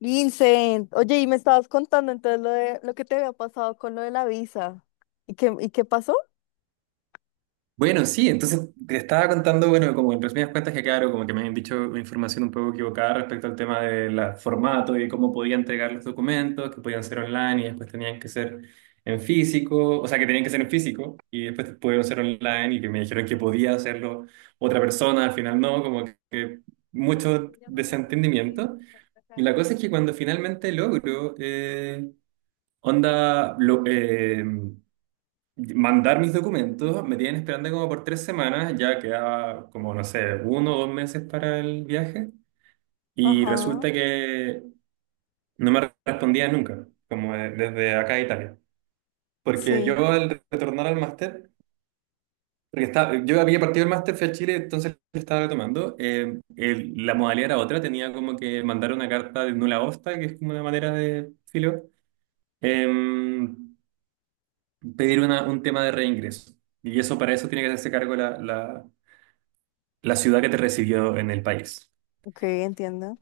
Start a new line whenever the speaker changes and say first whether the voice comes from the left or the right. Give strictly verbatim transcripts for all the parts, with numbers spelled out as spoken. left: Vincent, oye, y me estabas contando entonces lo de lo que te había pasado con lo de la visa. ¿Y qué, y qué pasó?
right: Bueno, sí, entonces te estaba contando, bueno, como en resumidas cuentas que claro, como que me habían dicho información un poco equivocada respecto al tema del formato y cómo podía entregar los documentos, que podían ser online y después tenían que ser en físico, o sea, que tenían que ser en físico y después pudieron ser online y que me dijeron que podía hacerlo otra persona, al final no, como que mucho desentendimiento. Y la cosa es que cuando finalmente logro, eh, onda, lo, eh, mandar mis documentos, me tienen esperando como por tres semanas, ya queda como, no sé, uno o dos meses para el viaje, y
left: Ajá,
right: resulta que no me respondían nunca, como de- desde acá a Italia. Porque
left: sí,
right: yo al retornar al máster, porque estaba, yo había partido el máster, fui a Chile, entonces lo estaba tomando, eh, el- la modalidad era otra, tenía como que mandar una carta de nula osta, que es como una manera de filo, em, pedir una- un tema de reingreso. Y eso para eso tiene que hacerse cargo la, la, la ciudad que te recibió en el país.
left: ok, entiendo.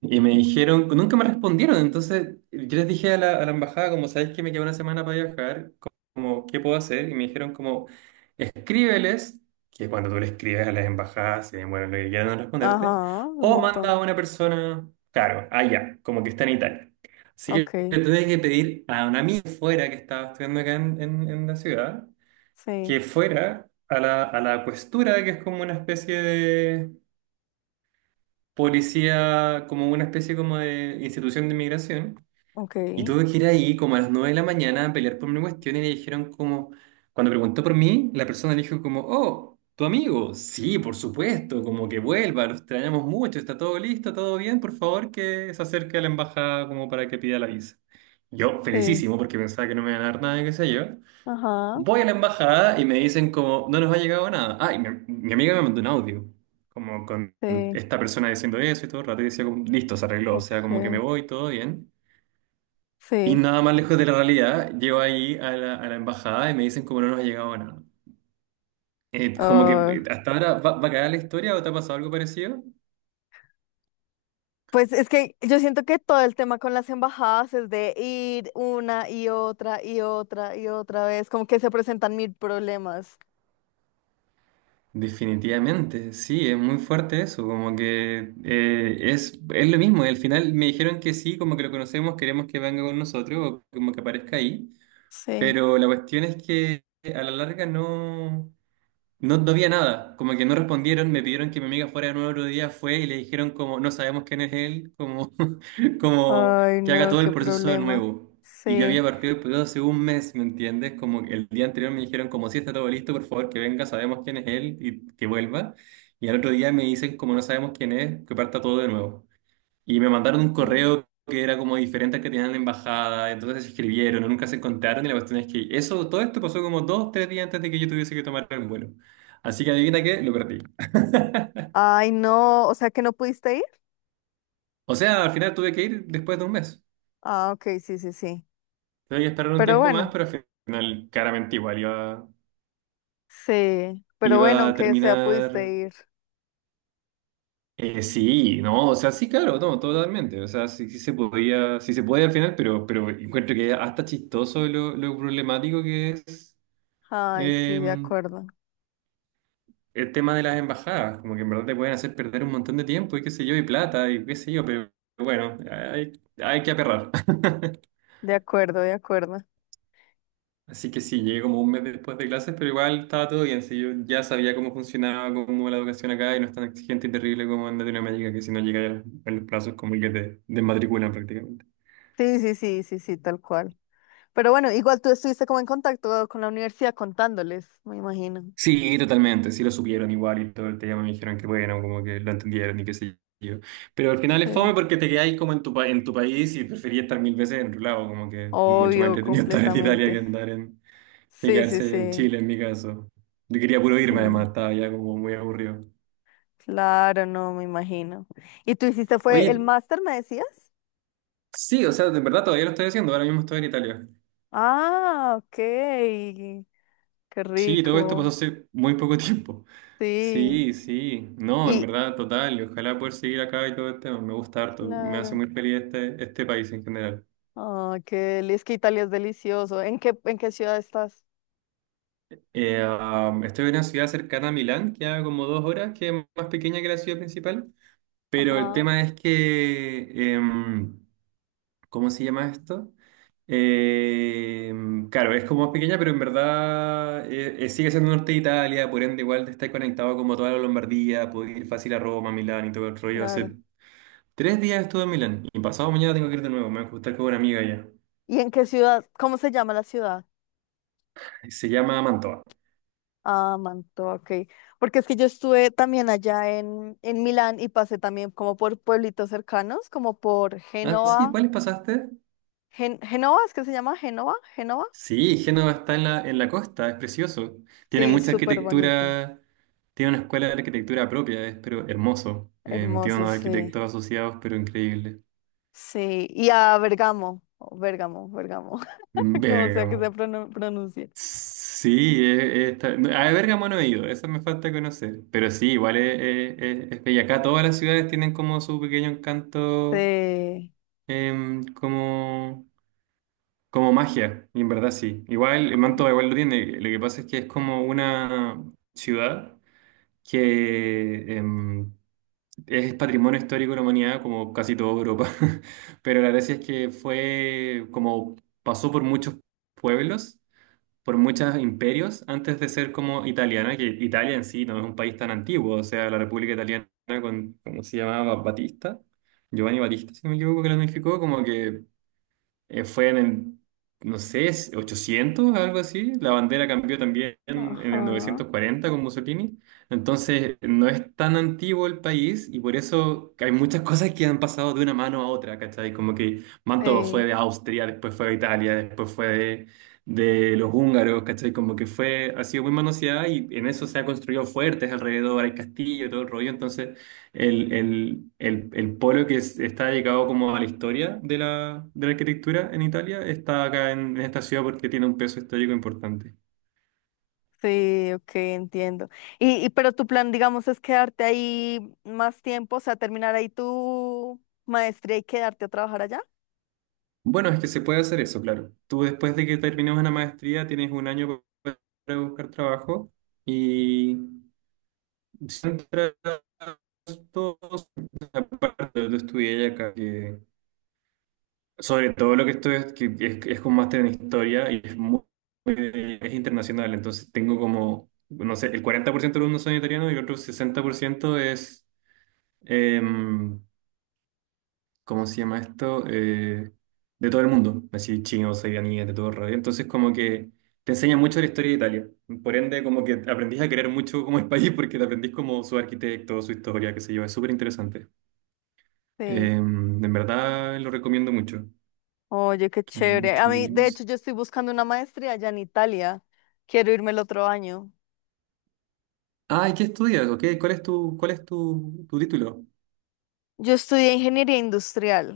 right: Y me dijeron, nunca me respondieron, entonces yo les dije a la, a la embajada, como sabéis que me queda una semana para viajar, como, ¿qué puedo hacer? Y me dijeron como, escríbeles, que cuando tú le escribes a las embajadas, se demoran lo que quieran en responderte,
left: Ajá, un
right: o manda
left: montón.
right: a una persona, claro, allá, como que está en Italia. Así que
left: Ok,
right: le tuve que pedir a un amigo fuera que estaba estudiando acá en, en- en la ciudad,
left: sí,
right: que fuera a la, a la questura, que es como una especie policía como una especie como de institución de inmigración
left: ok.
right: y tuve que ir ahí como a las nueve de la mañana a pelear por mi cuestión y le dijeron como, cuando preguntó por mí, la persona le dijo como, oh, tu amigo, sí, por supuesto, como que vuelva, lo extrañamos mucho, está todo listo, todo bien, por favor que se acerque a la embajada como para que pida la visa. Yo,
left: Sí,
right: felicísimo, porque pensaba que no me iban a dar nada, qué sé yo.
left: ajá,
right: Voy a la embajada y me dicen como, no nos ha llegado nada. Ah, y mi, mi amiga me mandó un audio, como con
left: sí,
right: esta persona diciendo eso y todo el rato, y decía como, listo, se arregló, o sea, como que me
left: ok,
right: voy, todo bien. Y
left: sí.
right: nada más lejos de la realidad, llego ahí a la, a la embajada y me dicen como no nos ha llegado nada. Eh, como que eh,
left: Ah,
right: hasta ahora va, va a quedar la historia o te ha pasado algo parecido.
left: pues es que yo siento que todo el tema con las embajadas es de ir una y otra y otra y otra vez, como que se presentan mil problemas.
right: Definitivamente, sí, es muy fuerte eso, como que eh, es, es lo mismo, y al final me dijeron que sí, como que lo conocemos, queremos que venga con nosotros o como que aparezca ahí.
left: Sí.
right: Pero la cuestión es que a la larga no, no, no había nada, como que no respondieron, me pidieron que mi amiga fuera de nuevo otro día, fue y le dijeron como, no sabemos quién es él, como, como
left: Ay,
right: que haga
left: no,
right: todo
left: qué
right: el proceso de
left: problema.
right: nuevo. Y yo
left: Sí.
right: había partido el proceso hace un mes, ¿me entiendes? Como que el día anterior me dijeron como, si está todo listo, por favor que venga, sabemos quién es él y que vuelva. Y al otro día me dicen como, no sabemos quién es, que parta todo de nuevo. Y me mandaron un
left: Mm.
right: correo que era como diferente al que tenían en la embajada, entonces se escribieron, nunca se encontraron y la cuestión es que eso, todo esto pasó como dos, tres días antes de que yo tuviese que tomar el vuelo. Así que adivina qué, lo perdí.
left: Ay, no, o sea que no pudiste ir.
right: O sea, al final tuve que ir después de un mes.
left: Ah, ok, sí, sí, sí.
right: Tuve que esperar un
left: Pero
right: tiempo más,
left: bueno,
right: pero al final claramente igual iba,
left: sí, pero
right: iba
left: bueno,
right: a
left: aunque sea
right: terminar...
left: pudiste ir.
right: Eh, sí, no, o sea, sí, claro, no, totalmente. O sea, sí, sí se podía, sí se puede al final, pero, pero encuentro que hasta chistoso lo, lo problemático que es.
left: Ay, sí, de
right: em,
left: acuerdo,
right: el tema de las embajadas, como que en verdad te pueden hacer perder un montón de tiempo y qué sé yo, y plata y qué sé yo, pero bueno, hay, hay que aperrar.
left: de acuerdo, de acuerdo.
right: Así que sí, llegué como un mes después de clases, pero igual estaba todo bien, sí, yo ya sabía cómo funcionaba, cómo la educación acá y no es tan exigente y terrible como en Latinoamérica, que si no llegas en los plazos como que te desmatriculan prácticamente.
left: Sí, sí, sí, sí, sí, tal cual. Pero bueno, igual tú estuviste como en contacto con la universidad contándoles, me imagino.
right: Sí, totalmente, sí lo supieron igual y todo el tema, me dijeron que bueno, como que lo entendieron y qué sé yo. Pero al final es fome
left: Sí.
right: porque te quedáis como en tu, pa- en tu país y preferís estar mil veces en tu lado, como que mucho más
left: Obvio,
right: entretenido estar en Italia que
left: completamente.
right: andar en, que
left: Sí, sí,
right: quedarse en
left: sí,
right: Chile en mi caso. Yo quería puro irme además,
left: sí.
right: estaba ya como muy aburrido.
left: Claro, no, me imagino. ¿Y tú hiciste fue el
right: Oye,
left: máster, me decías?
right: sí, o sea, de verdad todavía lo estoy haciendo, ahora mismo estoy en Italia.
left: Ah, ok. Qué
right: Sí, todo esto pasó
left: rico.
right: hace muy poco tiempo.
left: Sí.
right: Sí, sí. No, en
left: Y
right: verdad, total. Y ojalá poder seguir acá y todo el tema. Me gusta harto. Me hace
left: claro.
right: muy feliz este, este país en general.
left: Ah, qué deli- es que Italia es delicioso. ¿En qué, en qué ciudad estás?
right: Eh, um, estoy en una ciudad cercana a Milán, que a como dos horas, que es más pequeña que la ciudad principal. Pero el
left: Ajá,
right: tema es que... em, ¿Cómo se llama esto? Eh, claro, es como más pequeña, pero en verdad eh, eh, sigue siendo norte de Italia, por ende igual te estás conectado como toda la Lombardía, puedes ir fácil a Roma, Milán y todo el rollo.
left: claro.
right: Hace tres días estuve en Milán y pasado mañana tengo que ir de nuevo, me voy a juntar con una amiga allá.
left: ¿Y en qué ciudad? ¿Cómo se llama la ciudad?
right: Se llama Mantova.
left: Ah, Mantua, ok. Porque es que yo estuve también allá en, en Milán y pasé también como por pueblitos cercanos, como por
right: Ah, sí,
left: Génova.
right: ¿cuáles pasaste?
left: Gen- ¿Génova? ¿Es que se llama Génova? ¿Génova?
right: Sí, Génova está en la, en la costa, es precioso. Tiene
left: Sí,
right: mucha
left: súper bonito.
right: arquitectura, tiene una escuela de arquitectura propia, es pero hermoso. Eh, tiene
left: Hermoso,
right: unos
left: sí.
right: arquitectos asociados, pero increíble.
left: Sí. Y a Bergamo, o Bérgamo, Bergamo, como sea que se
right: Bérgamo.
left: pronuncie.
right: Sí, es, es ta- a Bérgamo no he ido, eso me falta conocer. Pero sí, igual es, es- es- es bella. Acá todas las ciudades tienen como su pequeño encanto,
left: Sí.
right: em, como, como magia, y en verdad sí. Igual, eh,
left: com-
right: Manto igual lo tiene. Lo que pasa es que es como una ciudad que em, es patrimonio histórico de la humanidad, como casi toda Europa. Pero la gracia es que fue como pasó por muchos pueblos. Por muchos imperios antes de ser como italiana, que Italia en sí no es un país tan antiguo, o sea, la República Italiana con, ¿cómo se llamaba? Batista, Giovanni Batista, si no me equivoco, que la unificó, como que eh, fue en el, no sé, ochocientos, algo así. La bandera cambió también en el
left: Ajá.
right: novecientos cuarenta con Mussolini. Entonces, no es tan antiguo el país y por eso hay muchas cosas que han pasado de una mano a otra, ¿cachai? Como que Mantova fue
left: Sí.
right: de Austria, después fue de Italia, después fue de, de los húngaros, ¿cachai? Como que fue, ha sido muy manoseada y en eso se ha construido fuertes alrededor, hay castillo, todo el rollo. Entonces, el, el, el, el polo que es- está dedicado como a la historia de la, de la arquitectura en Italia está acá en, en esta ciudad porque tiene un peso histórico importante.
left: Sí, ok, entiendo. Y, y pero tu plan, digamos, es quedarte ahí más tiempo, o sea, terminar ahí tu maestría y quedarte a trabajar allá.
right: Bueno, es que se puede hacer eso, claro. Tú después de que termines una maestría tienes un año pa- para buscar trabajo y si entras todos, aparte, yo estudié acá. Sobre todo lo que estoy es, que es, es con máster en historia y es muy, muy- es internacional, entonces tengo como, no sé, el cuarenta por ciento de los alumnos son italianos y el otro sesenta por ciento es, em, ¿cómo se llama esto? Eh, de todo el mundo, así chinos, iraníes, de todo el rollo. Entonces como que te enseña mucho de la historia de Italia, por ende como que aprendís a querer mucho como el país porque te aprendís como su arquitecto, su historia, qué sé yo, es súper interesante.
left: Sí.
right: Em, en verdad lo recomiendo mucho.
left: Oye, qué chévere.
right: Mucho.
left: A mí, de hecho, yo estoy buscando una maestría allá en Italia. Quiero irme el otro año.
right: Ah, ¿y qué estudias? ¿Ok? ¿Cuál es tu, cuál es tu, tu título?
left: Yo estudié ingeniería industrial.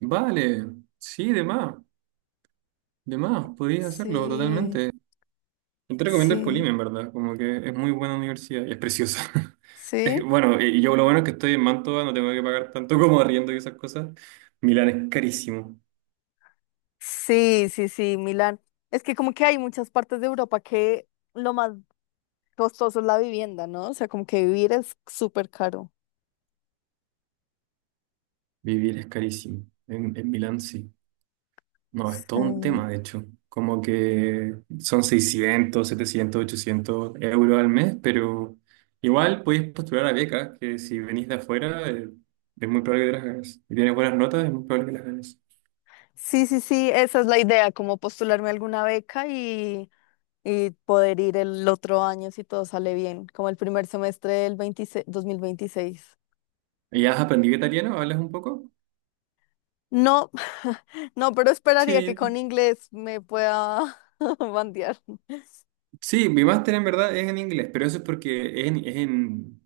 right: Vale, sí, de más, de más, podrías hacerlo
left: Sí,
right: totalmente. Yo te recomiendo el Polim,
left: sí,
right: en verdad, como que es muy buena universidad y es preciosa. Es que,
left: sí.
right: bueno, y yo lo bueno es que estoy en Mantua, no tengo que pagar tanto como arriendo y esas cosas. Milán es carísimo,
left: Sí, sí, sí, Milán. Es que como que hay muchas partes de Europa que lo más costoso es la vivienda, ¿no? O sea, como que vivir es súper caro.
right: vivir es carísimo, en, en Milán sí. No, es todo un
left: Sí,
right: tema, de hecho. Como que son seiscientos setecientos ochocientos euros al mes, pero igual podéis postular a becas, que si venís de afuera, eh, es muy probable que las ganes. Si tienes buenas notas, es muy probable que las ganes.
left: sí, sí, sí, esa es la idea, como postularme a alguna beca y, y poder ir el otro año si todo sale bien, como el primer semestre del veintiséis dos mil veintiséis.
right: ¿Y has aprendido italiano? ¿Hablas un poco?
left: No, no, pero esperaría que
right: Sí,
left: con inglés me pueda bandear.
right: sí, mi máster en verdad es en inglés, pero eso es porque es en, es en-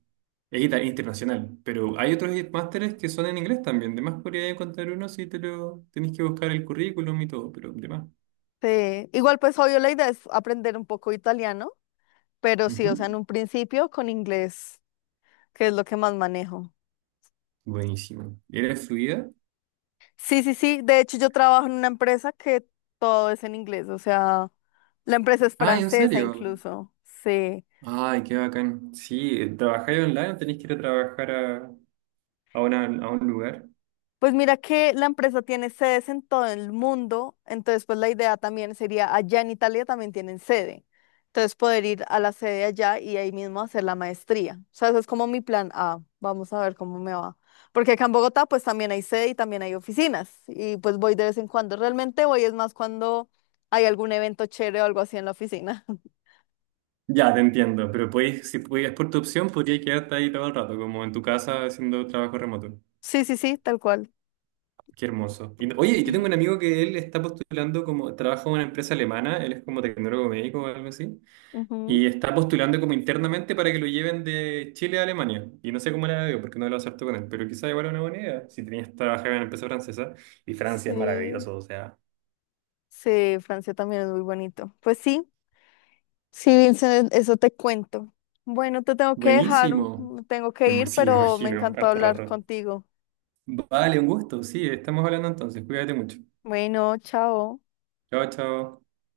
right: es ita- internacional. Pero hay otros másteres que son en inglés también. De más podría encontrar uno si te lo tenés que buscar el currículum y todo, pero de más.
left: Sí, igual pues obvio la idea es aprender un poco italiano, pero sí, o sea, en
right: Ujú.
left: un principio con inglés, que es lo que más manejo.
right: Buenísimo. ¿Eres fluida?
left: Sí, sí, sí. De hecho, yo trabajo en una empresa que todo es en inglés, o sea, la empresa es
right: Ay, ¿en
left: francesa
right: serio?
left: incluso. Sí.
right: Ay, qué bacán. Sí, eh, ¿trabajáis online o tenéis que ir a trabajar a, a, una- a un lugar?
left: Pues mira que la empresa tiene sedes en todo el mundo, entonces pues la idea también sería allá en Italia también tienen sede. Entonces poder ir a la sede allá y ahí mismo hacer la maestría. O sea, ese es como mi plan A. Vamos a ver cómo me va. Porque acá en Bogotá pues también hay sede y también hay oficinas y pues voy de vez en cuando. Realmente voy es más cuando hay algún evento chévere o algo así en la oficina.
right: Ya, te entiendo, pero podéis, si pudieras por tu opción, podrías quedarte ahí todo el rato, como en tu casa haciendo trabajo remoto.
left: Sí, sí, sí, tal cual.
right: Qué hermoso. Y no, oye, yo tengo un amigo que él está postulando como, trabaja en una empresa alemana, él es como tecnólogo médico o algo así.
left: Ujú.
right: Y está postulando como internamente para que lo lleven de Chile a Alemania. Y no sé cómo la veo, porque no lo acepto con él. Pero quizá igual es una buena idea, si tenías que trabajar en la empresa francesa. Y Francia es
left: Sí,
right: maravilloso, o sea.
left: sí, Francia también es muy bonito. Pues sí, sí, Vincent, e, eso te cuento. Bueno, te tengo que dejar,
right: Buenísimo.
left: mm, tengo que
right: Me, ima-
left: ir,
right: sí, me
left: pero me
right: imagino,
left: encantó
right: harto
left: hablar
right: rato.
left: contigo.
right: Vale, un gusto. Sí, estamos hablando entonces. Cuídate mucho.
left: Bueno, chao.
right: Chao, chao.